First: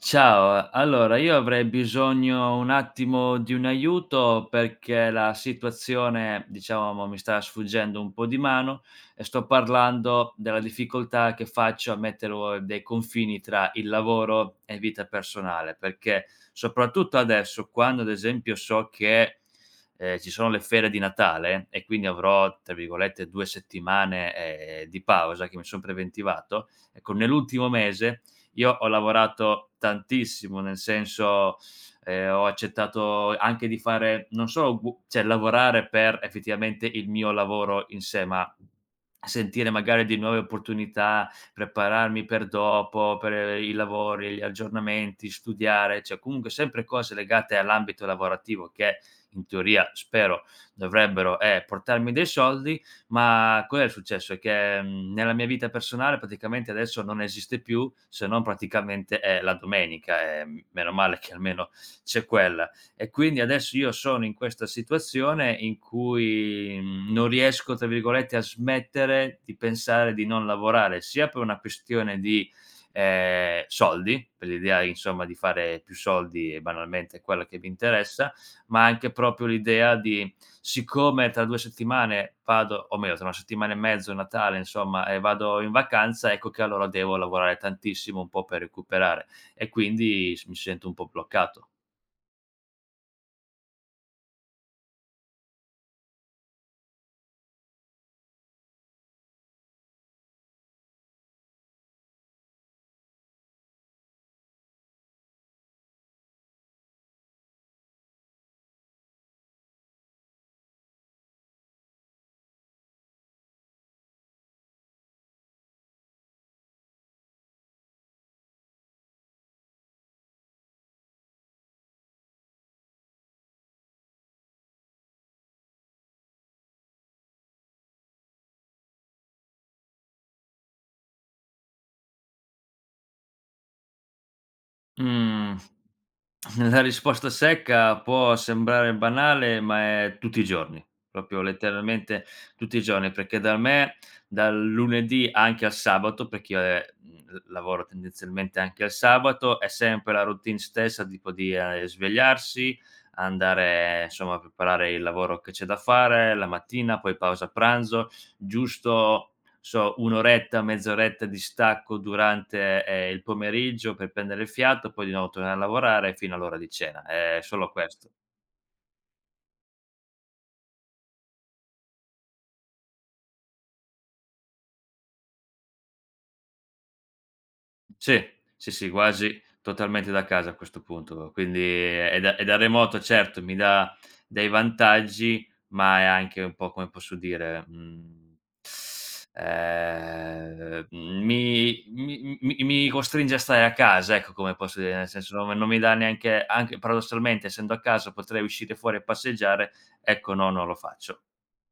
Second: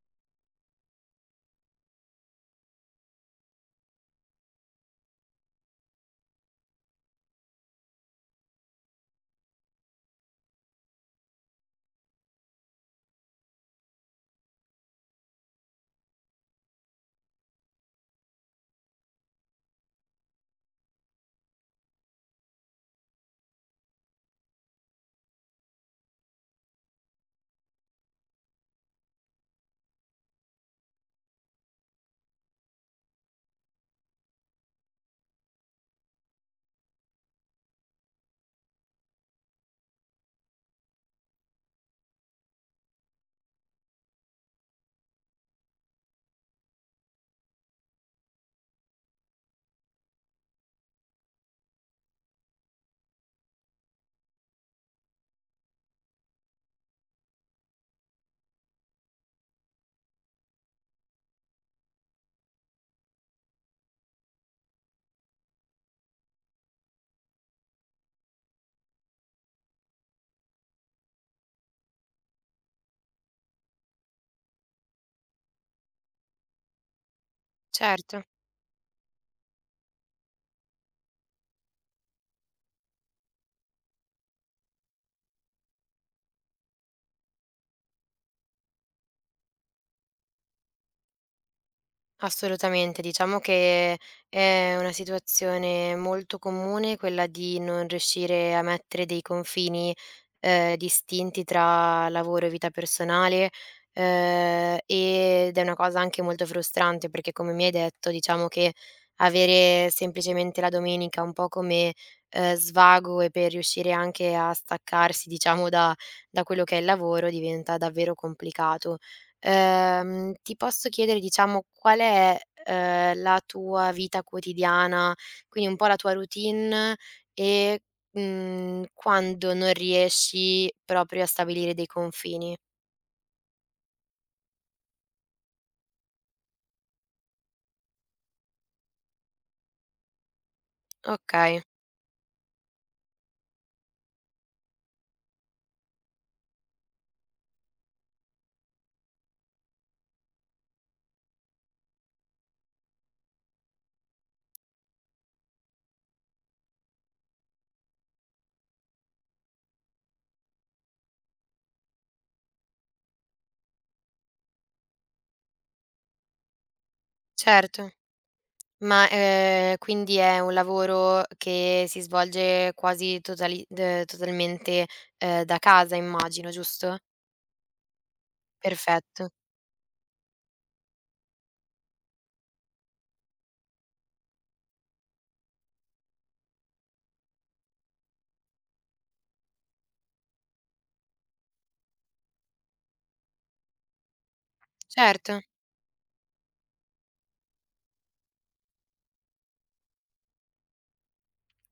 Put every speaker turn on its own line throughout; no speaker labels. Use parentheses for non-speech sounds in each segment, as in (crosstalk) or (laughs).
Ciao, allora io avrei bisogno un attimo di un aiuto perché la situazione, diciamo, mi sta sfuggendo un po' di mano e sto parlando della difficoltà che faccio a mettere dei confini tra il lavoro e vita personale, perché soprattutto adesso, quando ad esempio so che ci sono le ferie di Natale e quindi avrò, tra virgolette, due settimane di pausa che mi sono preventivato, ecco. Nell'ultimo mese io ho lavorato tantissimo, nel senso, ho accettato anche di fare non solo gu cioè lavorare per effettivamente il mio lavoro in sé, ma sentire magari di nuove opportunità, prepararmi per dopo, per i lavori, gli aggiornamenti, studiare, cioè comunque sempre cose legate all'ambito lavorativo che in teoria spero dovrebbero, portarmi dei soldi, ma qual è il successo? È che, nella mia vita personale praticamente adesso non esiste più, se non praticamente, la domenica, e m meno male che almeno c'è quella. E quindi adesso io sono in questa situazione in cui, non riesco, tra virgolette, a smettere di pensare di non lavorare, sia per una questione di, soldi, per l'idea insomma di fare più soldi e banalmente è quella che mi
Certo,
interessa, ma anche proprio l'idea di siccome tra 2 settimane vado o meglio tra 1 settimana e mezzo, Natale insomma, vado in vacanza, ecco che allora devo lavorare tantissimo un po' per recuperare e quindi s mi sento un po' bloccato.
assolutamente. Diciamo che è una situazione molto comune quella di non riuscire a mettere dei confini, distinti tra lavoro e vita personale, ed è una cosa anche molto frustrante perché, come mi hai detto, diciamo che avere semplicemente la domenica un po' come, svago e per riuscire anche a staccarsi, diciamo, da da quello che è il lavoro diventa davvero complicato. Ti posso chiedere, diciamo, qual è, la tua vita quotidiana, quindi un po' la tua routine e, quando non riesci proprio a stabilire dei confini?
Mh. La risposta secca può sembrare banale, ma è tutti i giorni, proprio
Okay,
letteralmente tutti i giorni, perché da me dal lunedì anche al sabato, perché io, l lavoro tendenzialmente anche al sabato, è sempre la routine stessa tipo di, svegliarsi, andare insomma a preparare il lavoro che c'è da fare la mattina, poi pausa pranzo, giusto un'oretta, mezz'oretta di stacco durante, il pomeriggio per prendere il fiato, poi di nuovo tornare a lavorare fino all'ora di cena. È solo
certo.
questo.
Ma, quindi è un lavoro che si svolge quasi totali d totalmente, da casa immagino, giusto?
Sì, sì, sì,
Perfetto,
quasi totalmente da casa a questo punto. Quindi è da remoto certo, mi dà dei vantaggi, ma è anche un po' come posso dire, mi costringe a stare a casa, ecco, come posso dire, nel senso
certo.
non mi dà neanche anche paradossalmente essendo a casa potrei uscire fuori e passeggiare, ecco no, non lo faccio.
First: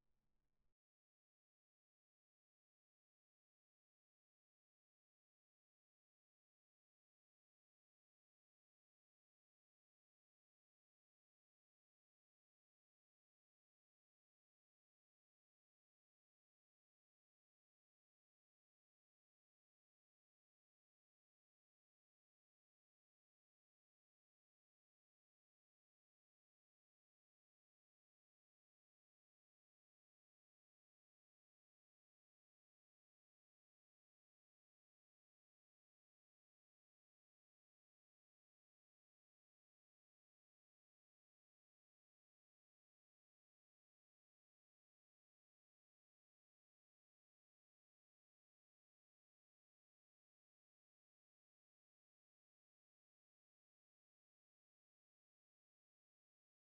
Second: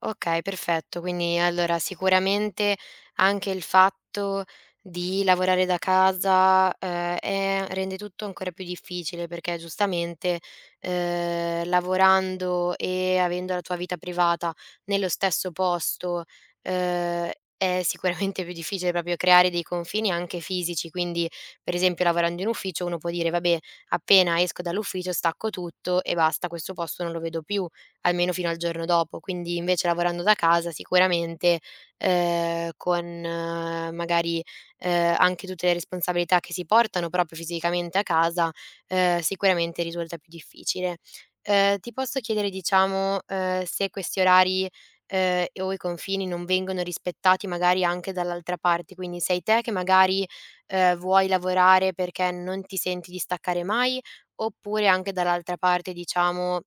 Okay, perfetto. Quindi allora sicuramente anche il fatto di lavorare da casa, è rende tutto ancora più difficile perché giustamente, lavorando e avendo la tua vita privata nello stesso posto, ehm, è sicuramente più difficile proprio creare dei confini anche fisici. Quindi, per esempio, lavorando in ufficio uno può dire: "Vabbè, appena esco dall'ufficio stacco tutto e basta, questo posto non lo vedo più." almeno fino al giorno dopo. Quindi invece lavorando da casa sicuramente, con magari, anche tutte le responsabilità che si portano proprio fisicamente a casa, sicuramente risulta più difficile. Ti posso chiedere diciamo, se questi orari, o i confini non vengono rispettati magari anche dall'altra parte, quindi sei te che magari, vuoi lavorare perché non ti senti di staccare mai, oppure anche dall'altra parte diciamo,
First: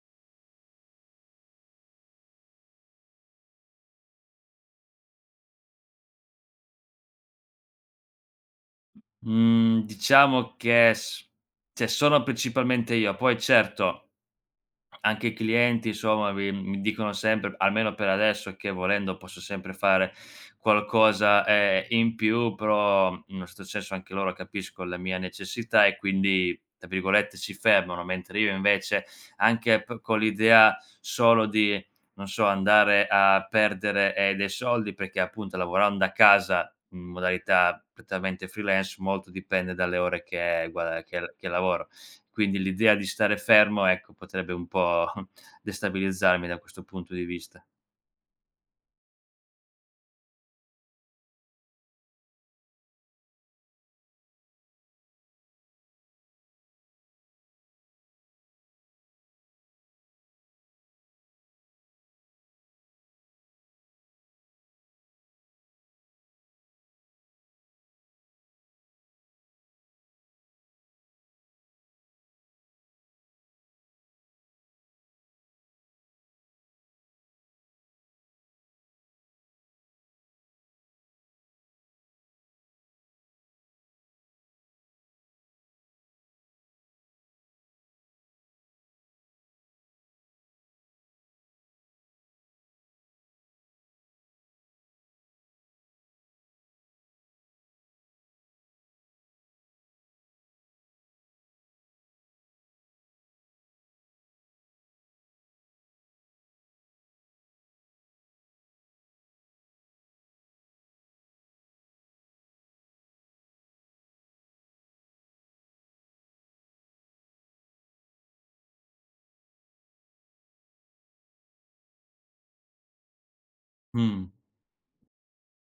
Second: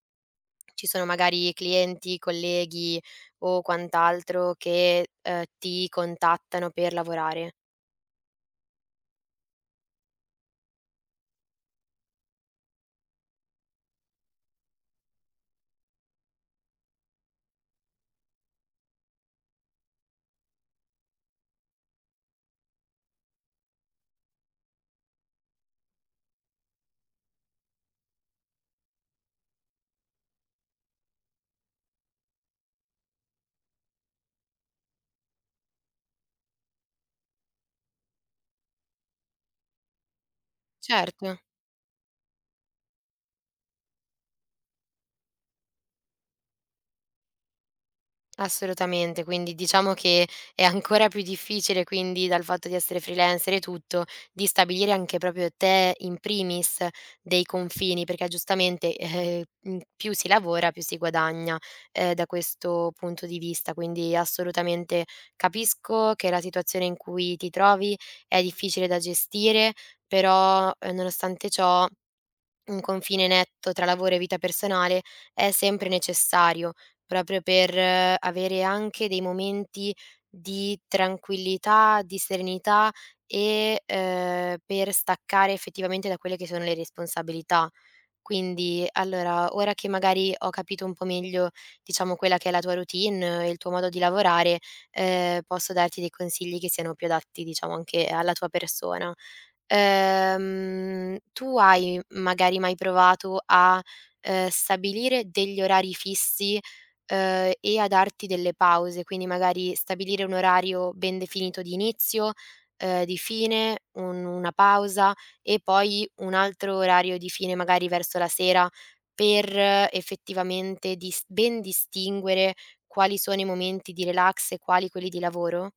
ci sono magari clienti, colleghi o quant'altro che, ti contattano per lavorare.
Mhmm, diciamo che s cioè sono principalmente io, poi certo. Anche i clienti insomma mi dicono sempre, almeno per adesso, che volendo posso sempre fare qualcosa, in più, però in un certo senso anche loro capiscono la mia necessità e quindi, tra virgolette, "si fermano", mentre io invece anche p con l'idea solo di, non so, andare a perdere, dei soldi perché appunto lavorando a casa in modalità prettamente freelance molto dipende dalle ore che gua
Certo.
che lavoro. Quindi l'idea di stare fermo, ecco, potrebbe un po' (laughs) destabilizzarmi da questo punto di vista.
Assolutamente, quindi diciamo che è ancora più difficile, quindi dal fatto di essere freelancer e tutto, di stabilire anche proprio te in primis dei confini, perché giustamente più si lavora, più si guadagna da questo punto di vista. Quindi assolutamente capisco che la situazione in cui ti trovi è difficile da gestire, però nonostante ciò un confine netto tra lavoro e vita personale è sempre necessario, proprio per avere anche dei momenti di tranquillità, di serenità e, per staccare effettivamente da quelle che sono le responsabilità. Quindi, allora, ora che magari ho capito un po' meglio, diciamo, quella che è la tua routine e il tuo modo di lavorare, posso darti dei consigli che siano più adatti, diciamo, anche alla tua persona. Tu hai magari mai provato a, stabilire degli orari fissi, e a darti delle pause, quindi magari stabilire un orario ben definito di inizio, di fine, un una pausa e poi un altro orario di fine magari verso la sera per effettivamente dis ben distinguere quali sono i momenti di
Mh.
relax e quali quelli di lavoro?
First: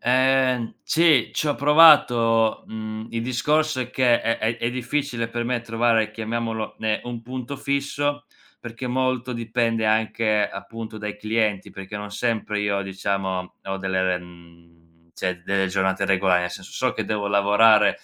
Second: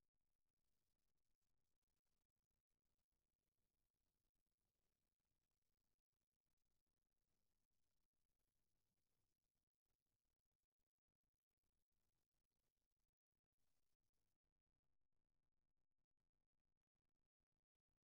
Sì, ci ho provato. Mhmm, il discorso è che è difficile per me trovare, chiamiamolo, un punto fisso, perché molto dipende anche, appunto, dai clienti, perché non sempre io, diciamo, ho delle cioè delle giornate regolari, nel senso so che devo lavorare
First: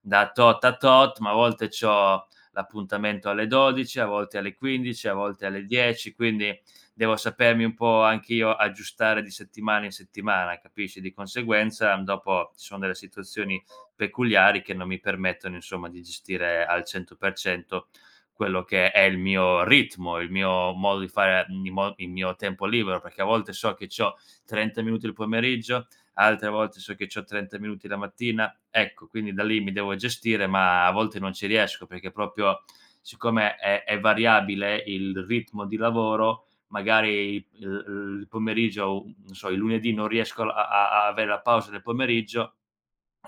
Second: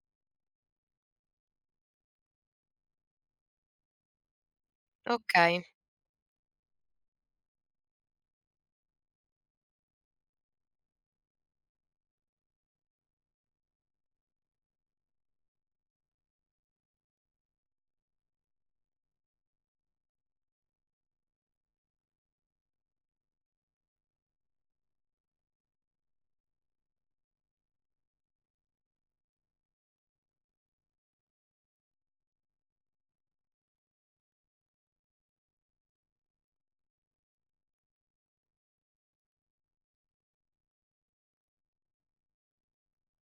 da tot a tot, ma a volte c'ho l'appuntamento alle 12, a volte alle 15, a volte
Okay.
alle 10, quindi devo sapermi un po' anche io aggiustare di settimana in settimana, capisci? Di conseguenza, dopo ci sono delle situazioni peculiari che non mi permettono, insomma, di gestire al 100% quello che è il mio ritmo, il mio modo di fare, il mio tempo libero, perché a volte so che c'ho 30 minuti il pomeriggio, altre volte so che c'ho 30 minuti la mattina. Ecco, quindi da lì mi devo gestire, ma a volte non ci riesco perché proprio siccome è variabile il ritmo di lavoro, magari il pomeriggio, non so, il lunedì non riesco a avere la pausa del pomeriggio,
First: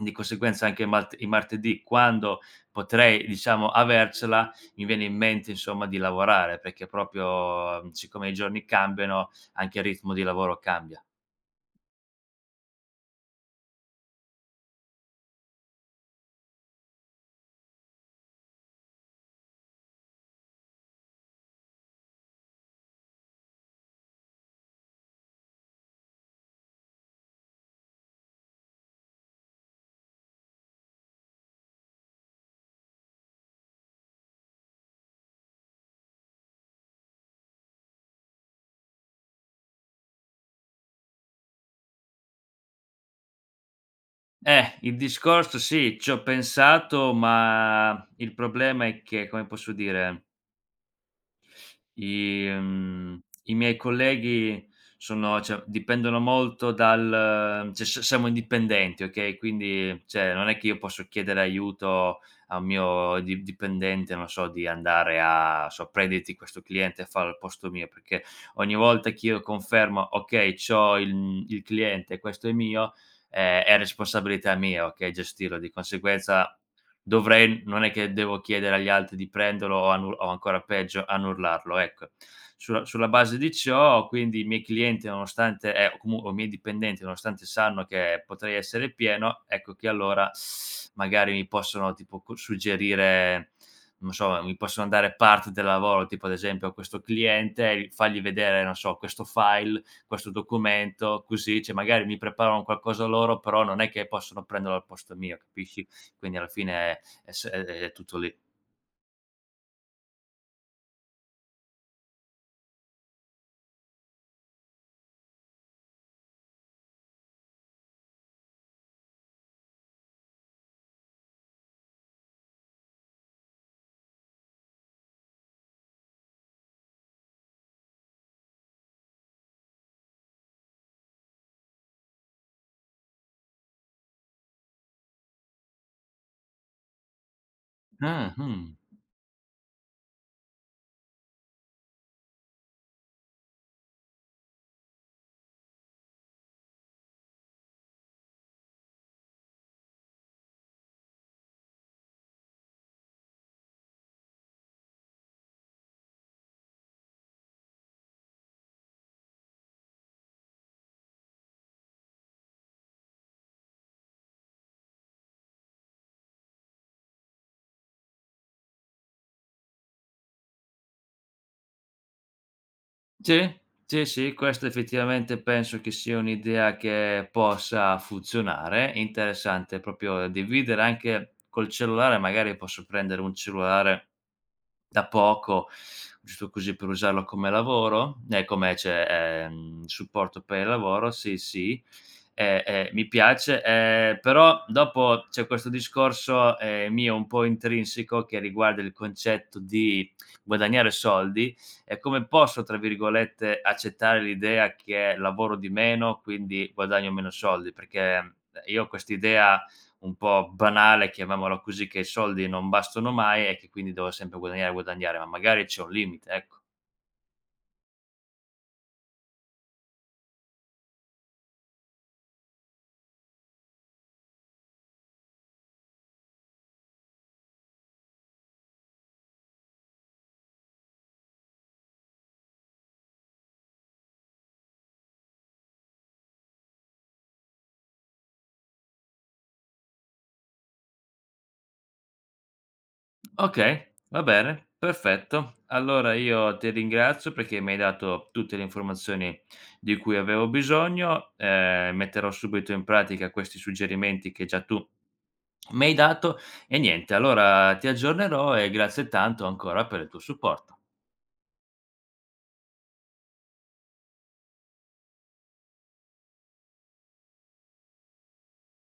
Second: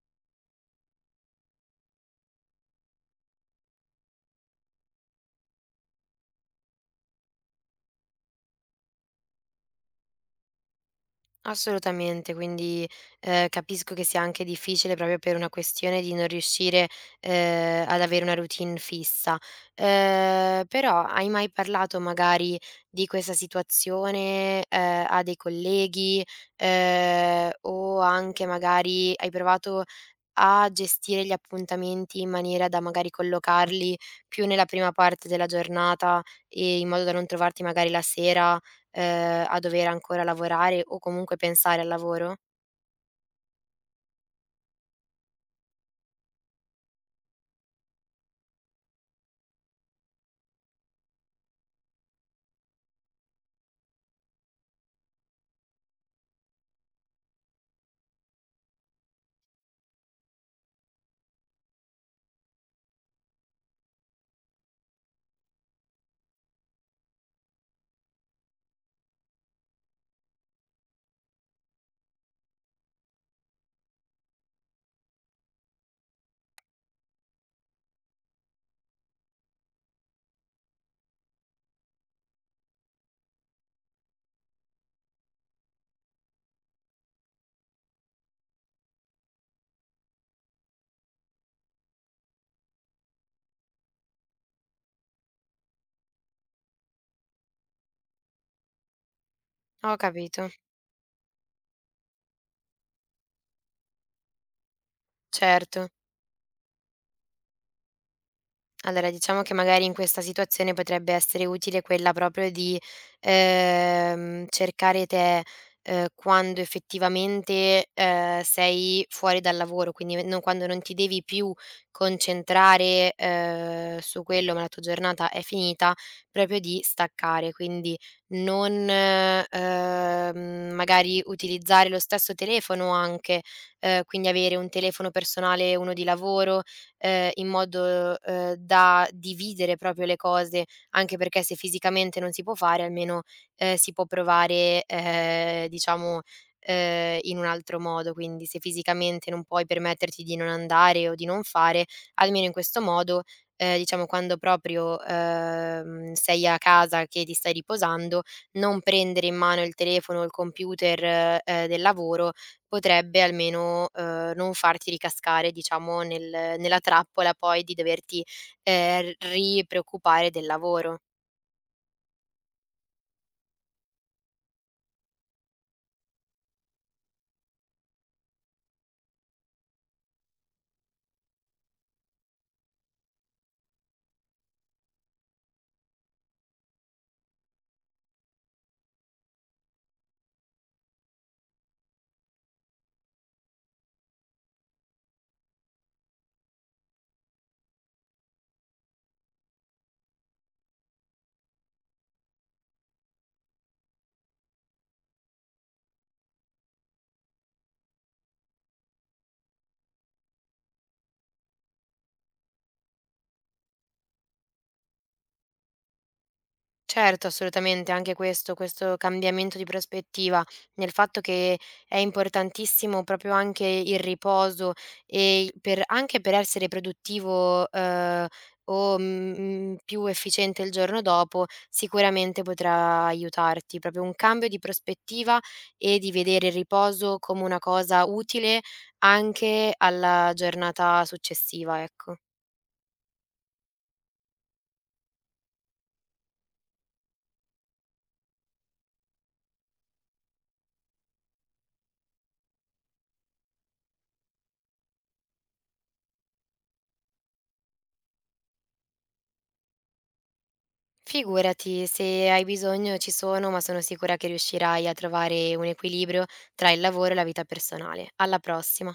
di conseguenza anche il martedì quando potrei, diciamo, avercela, mi viene in mente insomma di lavorare, perché proprio, siccome i giorni cambiano, anche il ritmo di lavoro cambia.
Assolutamente, quindi, capisco che sia anche difficile proprio per una questione di non riuscire, ad avere una routine fissa. Però hai mai parlato magari di questa situazione, a dei colleghi, o anche magari hai provato a gestire gli appuntamenti in maniera da magari collocarli più nella prima parte della giornata e in modo da non trovarti magari la sera, a dover ancora lavorare o comunque pensare al lavoro?
Il discorso sì, ci ho pensato, ma il problema è che, come posso dire I i miei colleghi sono cioè, dipendono molto dal cioè, s siamo indipendenti, okay, quindi, cioè, non è che io posso chiedere aiuto a un mio di dipendente, non so, di andare a so: "Prenditi questo cliente e fallo al posto mio", perché ogni volta che io confermo: "Okay, c'ho il il cliente, questo è mio", è responsabilità mia, okay, gestirlo. Di conseguenza dovrei non è che devo chiedere agli altri di prenderlo o annu o ancora peggio annullarlo, ecco. Sulla base di ciò, quindi i miei clienti nonostante o comu o i miei dipendenti nonostante sanno che potrei essere pieno, ecco che allora magari mi possono tipo co suggerire, non so, mi possono dare parte del lavoro, tipo ad esempio a questo cliente, il fargli vedere, non so, questo file,
Ho
questo
capito,
documento, così, cioè magari mi preparano qualcosa loro, però non è che possono prenderlo al posto mio, capisci?
certo.
Quindi alla fine è s è tutto lì.
Allora, diciamo che magari in questa situazione potrebbe essere utile quella proprio di, cercare te, quando effettivamente, sei fuori dal lavoro, quindi v non quando non ti devi più concentrare, su quello, ma la tua giornata è finita, proprio di staccare. Quindi non, magari utilizzare lo stesso telefono anche, quindi avere un telefono personale e uno di lavoro, in modo,
Mh-mh.
da dividere proprio le cose, anche perché se fisicamente non si può fare almeno, si può provare, diciamo, in un altro modo. Quindi se fisicamente non puoi permetterti di non andare o di non fare, almeno in questo modo, diciamo quando proprio, sei a casa che ti stai riposando, non prendere in mano il telefono o il computer, del lavoro, potrebbe almeno, non farti ricascare, diciamo, nel nella trappola poi di doverti, r ripreoccupare del lavoro.
Sì, sì, sì, questo effettivamente penso che sia un'idea che possa funzionare. È interessante proprio da dividere anche col cellulare, magari posso prendere un cellulare da poco, giusto così per usarlo come lavoro, come cioè, supporto per il lavoro, sì, sì, mi piace, però dopo c'è questo discorso mio un po' intrinseco che riguarda il concetto di guadagnare soldi e come posso, tra virgolette, accettare l'idea che lavoro di meno, quindi guadagno meno soldi? Perché io ho quest'idea un po' banale, chiamiamola così, che i soldi non bastano mai e che quindi devo sempre guadagnare, guadagnare, ma magari c'è un limite, ecco.
Certo, assolutamente, anche questo cambiamento di prospettiva, nel fatto che è importantissimo proprio anche il riposo e il per anche per essere produttivo, o, più efficiente il giorno dopo, sicuramente potrà aiutarti. Proprio un cambio di prospettiva e di vedere il riposo come una cosa utile anche alla giornata successiva, ecco.
Okay, va bene, perfetto. Allora io ti ringrazio perché mi hai dato tutte le informazioni di cui avevo bisogno, metterò subito in pratica questi suggerimenti che già tu mi hai dato e niente, allora ti aggiornerò e grazie tanto ancora per il tuo supporto.
Figurati, se hai bisogno ci sono, ma sono sicura che riuscirai a trovare un equilibrio tra il lavoro e la vita personale. Alla prossima.